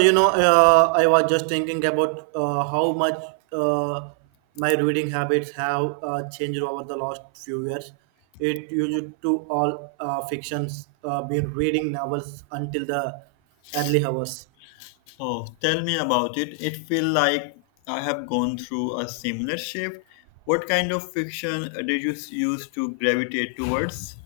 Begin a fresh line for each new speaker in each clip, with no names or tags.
I was just thinking about how much uh, my reading habits have changed over the last few years. It used to all fictions, been reading novels until the early hours,
Oh, tell me about it. It feel like I have gone through a similar shift. What kind of fiction did you use to gravitate towards?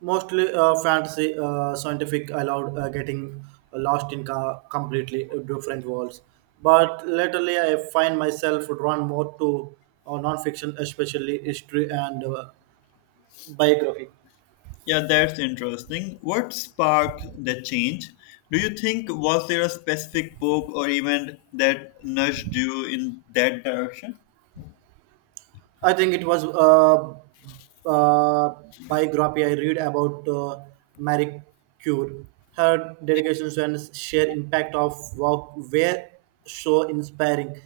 mostly fantasy, scientific. Allowed getting lost in completely different worlds, but latterly I find myself drawn more to non-fiction, especially history and biography.
Yeah, that's interesting. What sparked the change? Do you think was there a specific book or event that nudged you in that direction?
I think it was a, uh biography I read about Marie Curie. Her dedication and sheer impact of work were so inspiring.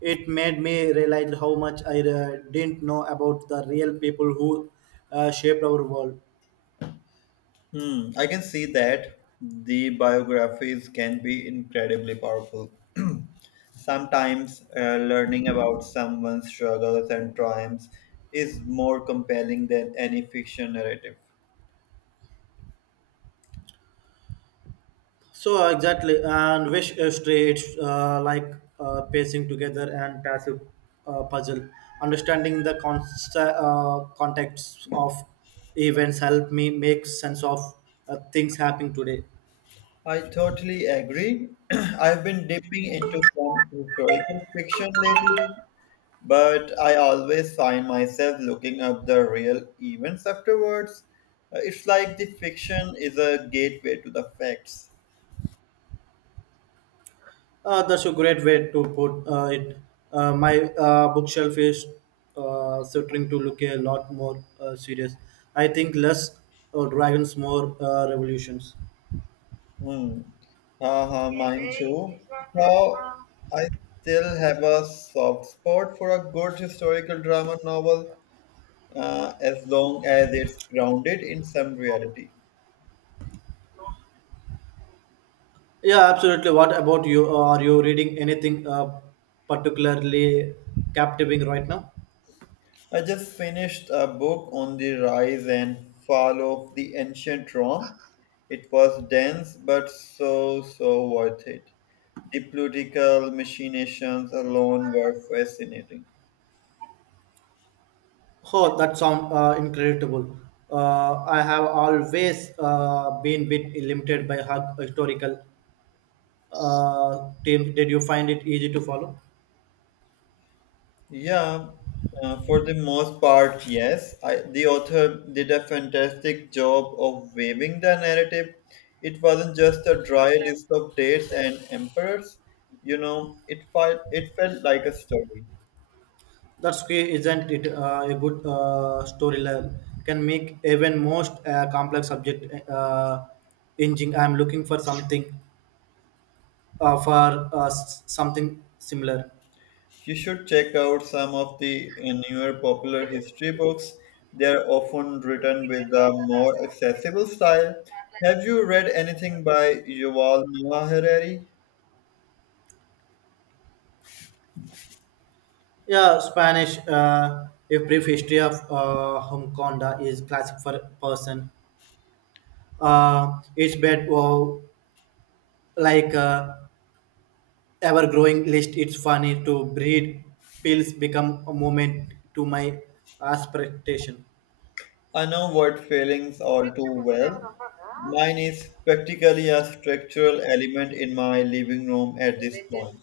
It made me realize how much I didn't know about the real people who shaped our world.
Hmm, I can see that the biographies can be incredibly powerful. Sometimes learning about someone's struggles and triumphs is more compelling than any fiction narrative.
So exactly, and wish straits like pacing together and passive puzzle. Understanding the context of events help me make sense of things happening today.
I totally agree. I've been dipping into some historical fiction lately, but I always find myself looking up the real events afterwards. It's like the fiction is a gateway to the facts.
That's a great way to put it. My bookshelf is starting to look a lot more serious. I think less dragons, more revolutions.
Hmm. Haha, mine too. Though I still have a soft spot for a good historical drama novel, as long as it's grounded in some reality.
Yeah, absolutely. What about you? Are you reading anything particularly captivating right now?
I just finished a book on the rise and fall of the ancient Rome. It was dense, but so, so worth it. The political machinations alone were fascinating.
Oh, that sounds incredible. I have always been bit limited by her historical team. Did you find it easy to follow?
Yeah, for the most part, yes. The author did a fantastic job of weaving the narrative. It wasn't just a dry list of dates and emperors. You know, it felt like a story.
That's key, isn't it? A good storyline can make even most complex subject engine. I'm looking for something something similar.
You should check out some of the newer popular history books. They are often written with a more accessible style. Have you read anything by Yuval Noah Harari?
Yeah, Spanish. A brief history of Humconda is classic for person. It's bad, wow, like ever-growing list. It's funny to breed pills become a moment to my aspiration.
I know what feelings all too well. Mine is practically a structural element in my living room at this point.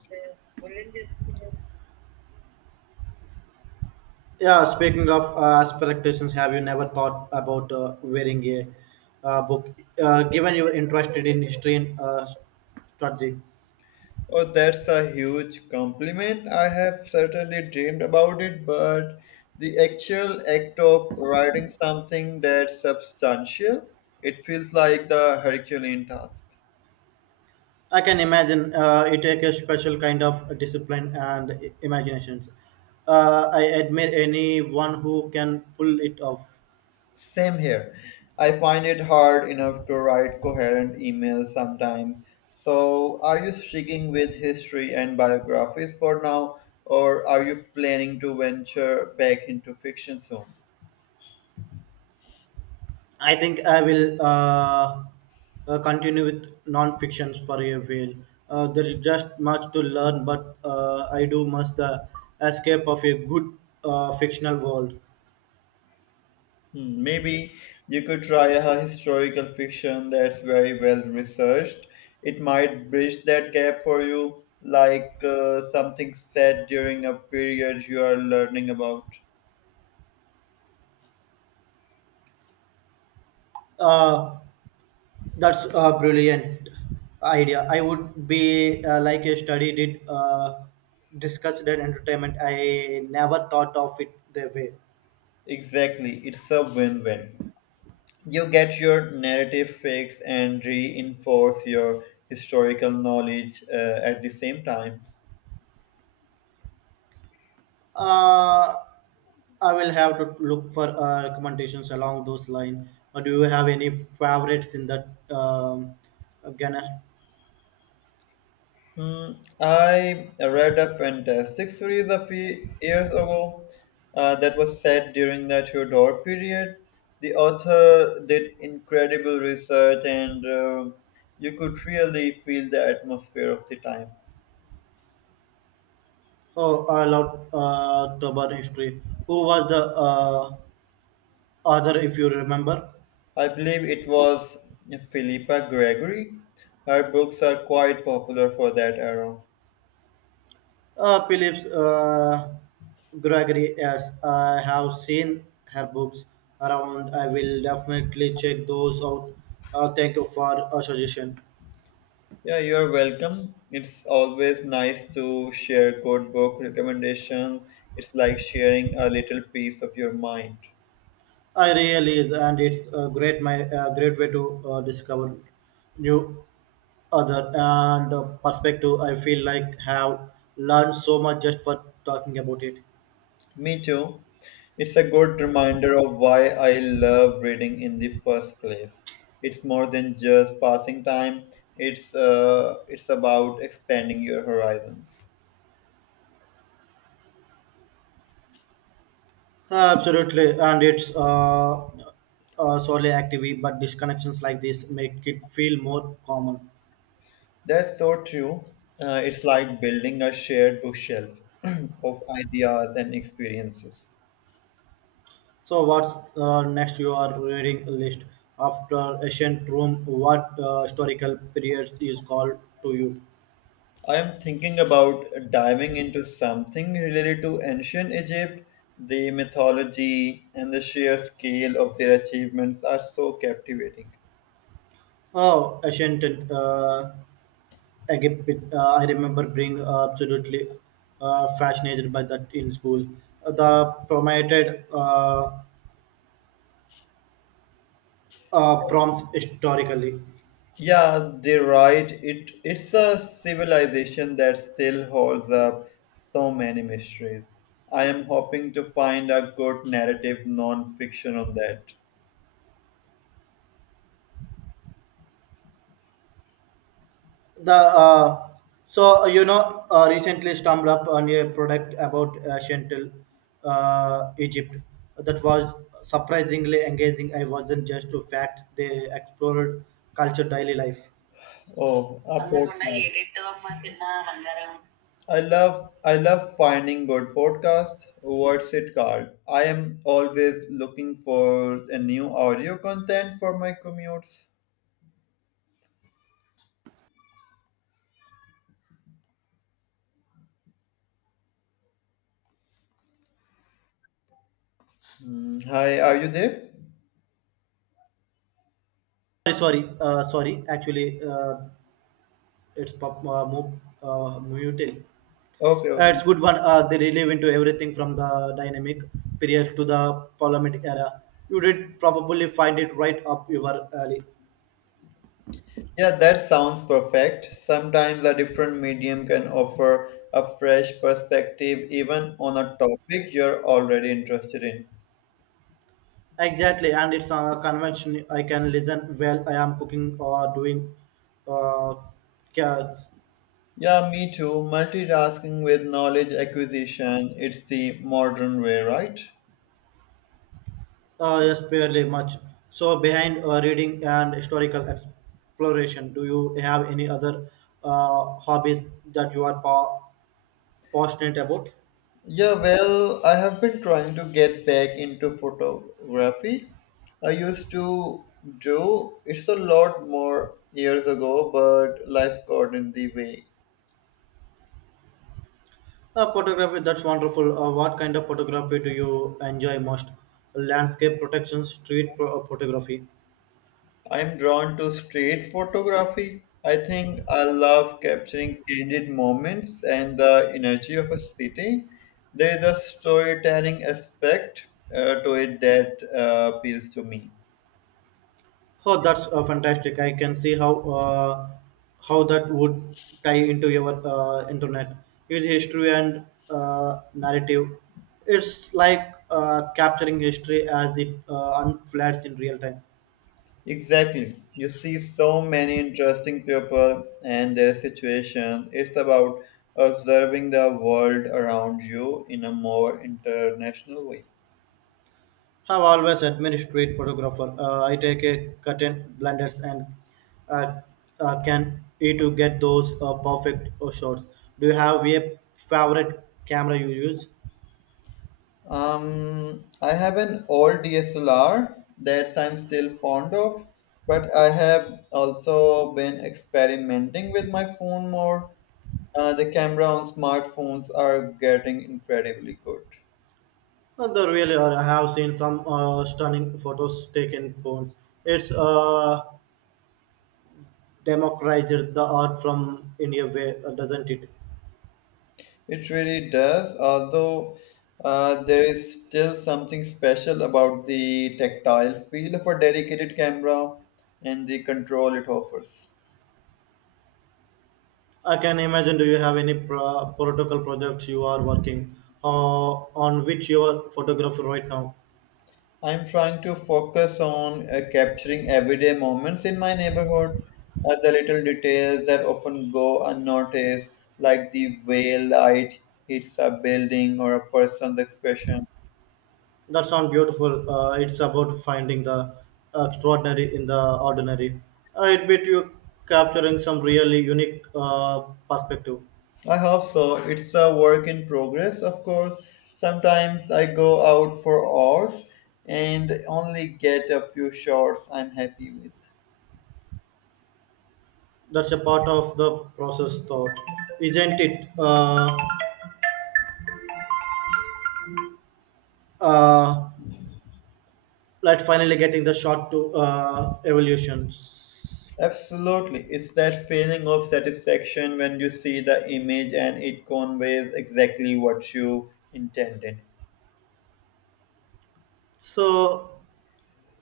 Yeah, speaking of aspirations, have you never thought about wearing a book? Given you're interested in history and strategy.
Oh, that's a huge compliment. I have certainly dreamed about it, but the actual act of writing something that's substantial, it feels like the Herculean task.
I can imagine it takes a special kind of discipline and imagination. I admire anyone who can pull it off.
Same here. I find it hard enough to write coherent emails sometimes. So, are you sticking with history and biographies for now, or are you planning to venture back into fiction soon?
I think I will continue with non-fiction for a while. There is just much to learn, but I do miss the escape of a good fictional world.
Hmm, maybe you could try a historical fiction that's very well researched. It might bridge that gap for you, like something said during a period you are learning about.
Uh, That's a brilliant idea. I would be like a study did discuss that entertainment. I never thought of it that way.
Exactly, it's a win win. You get your narrative fix and reinforce your historical knowledge at the same time.
Uh, I will have to look for recommendations along those lines. Or do you have any favorites in that genre?
Hmm, I read a fantastic series a few years ago that was set during the Tudor period. The author did incredible research, and you could really feel the atmosphere of the time.
Oh, I love Tobar history. Who was the author, if you remember?
I believe it was Philippa Gregory. Her books are quite popular for that era.
Phillips Gregory, yes, I have seen her books around. I will definitely check those out. Thank you for a suggestion.
Yeah, you're welcome. It's always nice to share code book recommendations. It's like sharing a little piece of your mind.
I really is, and it's a great way to discover new other and perspective. I feel like have learned so much just for talking about it.
Me too. It's a good reminder of why I love reading in the first place. It's more than just passing time. It's about expanding your horizons.
Absolutely, and it's solely active, but disconnections like this make it feel more common.
That's so true. It's like building a shared bookshelf of ideas and experiences.
So, what's next your reading list after ancient Rome? What historical period is called to you?
I am thinking about diving into something related to ancient Egypt. The mythology and the sheer scale of their achievements are so captivating.
Oh, ancient Egypt. I remember being absolutely fascinated by that in school. The promoted prompts historically.
Yeah, they're right. It's a civilization that still holds up so many mysteries. I am hoping to find a good narrative non-fiction on that.
The so you know recently stumbled up on a product about ancient Egypt that was surprisingly engaging. I wasn't just to facts; they explored culture, daily life.
Oh, a podcast. I love finding good podcasts. What's it called? I am always looking for a new audio content for my commutes. Hmm, hi, are you there?
Sorry, sorry, sorry. Actually, it's mutil.
Okay,
Uh,
okay.
it's good one. They really went to everything from the dynamic period to the parliament era. You did probably find it right up your alley.
Yeah, that sounds perfect. Sometimes a different medium can offer a fresh perspective even on a topic you're already interested in.
Exactly, and it's a convention I can listen while I am cooking or doing uh, cats.
Yeah, me too. Multitasking with knowledge acquisition, it's the modern way, right?
Yes, barely much. So behind reading and historical exploration, do you have any other hobbies that you are passionate about?
Yeah, well, I have been trying to get back into photography. I used to do it's a lot more years ago, but life got in the way.
Photography, that's wonderful. What kind of photography do you enjoy most? Landscape protection, street photography.
I'm drawn to street photography. I think I love capturing candid moments and the energy of a city. There is a storytelling aspect to it that appeals to me.
Oh, that's fantastic! I can see how that would tie into your internet, its history and narrative. It's like capturing history as it unfolds in real time.
Exactly. You see so many interesting people and their situation. It's about observing the world around you in a more international way.
I've always admired street photographer. I take a curtain blenders and uh, can you to get those perfect shots. Do you have a favorite camera you use?
I have an old DSLR that I'm still fond of, but I have also been experimenting with my phone more. The camera on smartphones are getting incredibly good.
They really are. I have seen some stunning photos taken phones. It's democratized the art from India, way, doesn't it?
It really does, although there is still something special about the tactile feel of a dedicated camera and the control it offers.
I can imagine. Do you have any protocol projects you are working uh, on which you are photographer right now?
I'm trying to focus on capturing everyday moments in my neighborhood, the little details that often go unnoticed, like the way light hits a building or a person's expression.
That sounds beautiful. It's about finding the extraordinary in the ordinary. I bet you capturing some really unique perspective.
I hope so. It's a work in progress, of course. Sometimes I go out for hours and only get a few shots I'm happy with.
That's a part of the process thought, isn't it, uh, like finally getting the shot to evolutions.
Absolutely. It's that feeling of satisfaction when you see the image and it conveys exactly what you intended.
so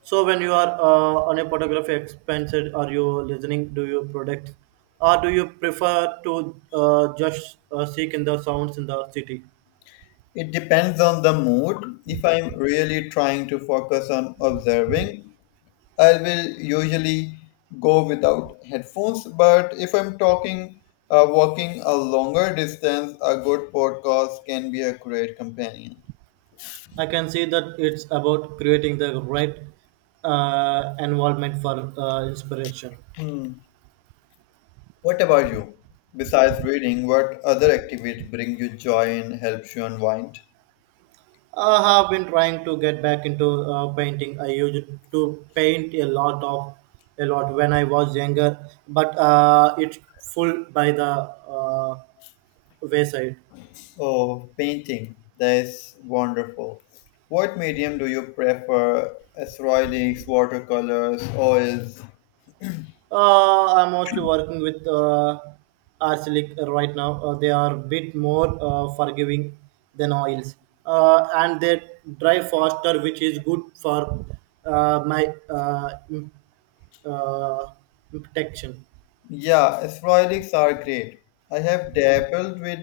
so when you are on a photography expensive are you listening do you product or do you prefer to just seek in the sounds in the city.
It depends on the mood. If I'm really trying to focus on observing, I will usually go without headphones, but if I'm talking, walking a longer distance, a good podcast can be a great companion.
I can see that it's about creating the right environment for inspiration.
Hmm. What about you? Besides reading, what other activities bring you joy and helps you unwind?
I have been trying to get back into painting. I used to paint a lot when I was younger, but it's full by the wayside.
Oh, painting. That's wonderful. What medium do you prefer? Acrylics, watercolors, oils?
I'm mostly working with acrylic right now. They are a bit more forgiving than oils, and they dry faster, which is good for my uh, protection.
Yeah, sporadics are great. I have dabbled with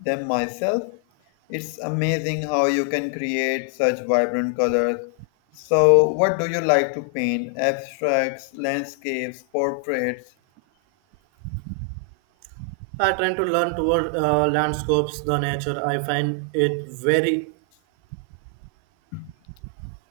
them myself. It's amazing how you can create such vibrant colors. So, what do you like to paint? Abstracts, landscapes, portraits?
I trying to learn toward landscapes, the nature. I find it very,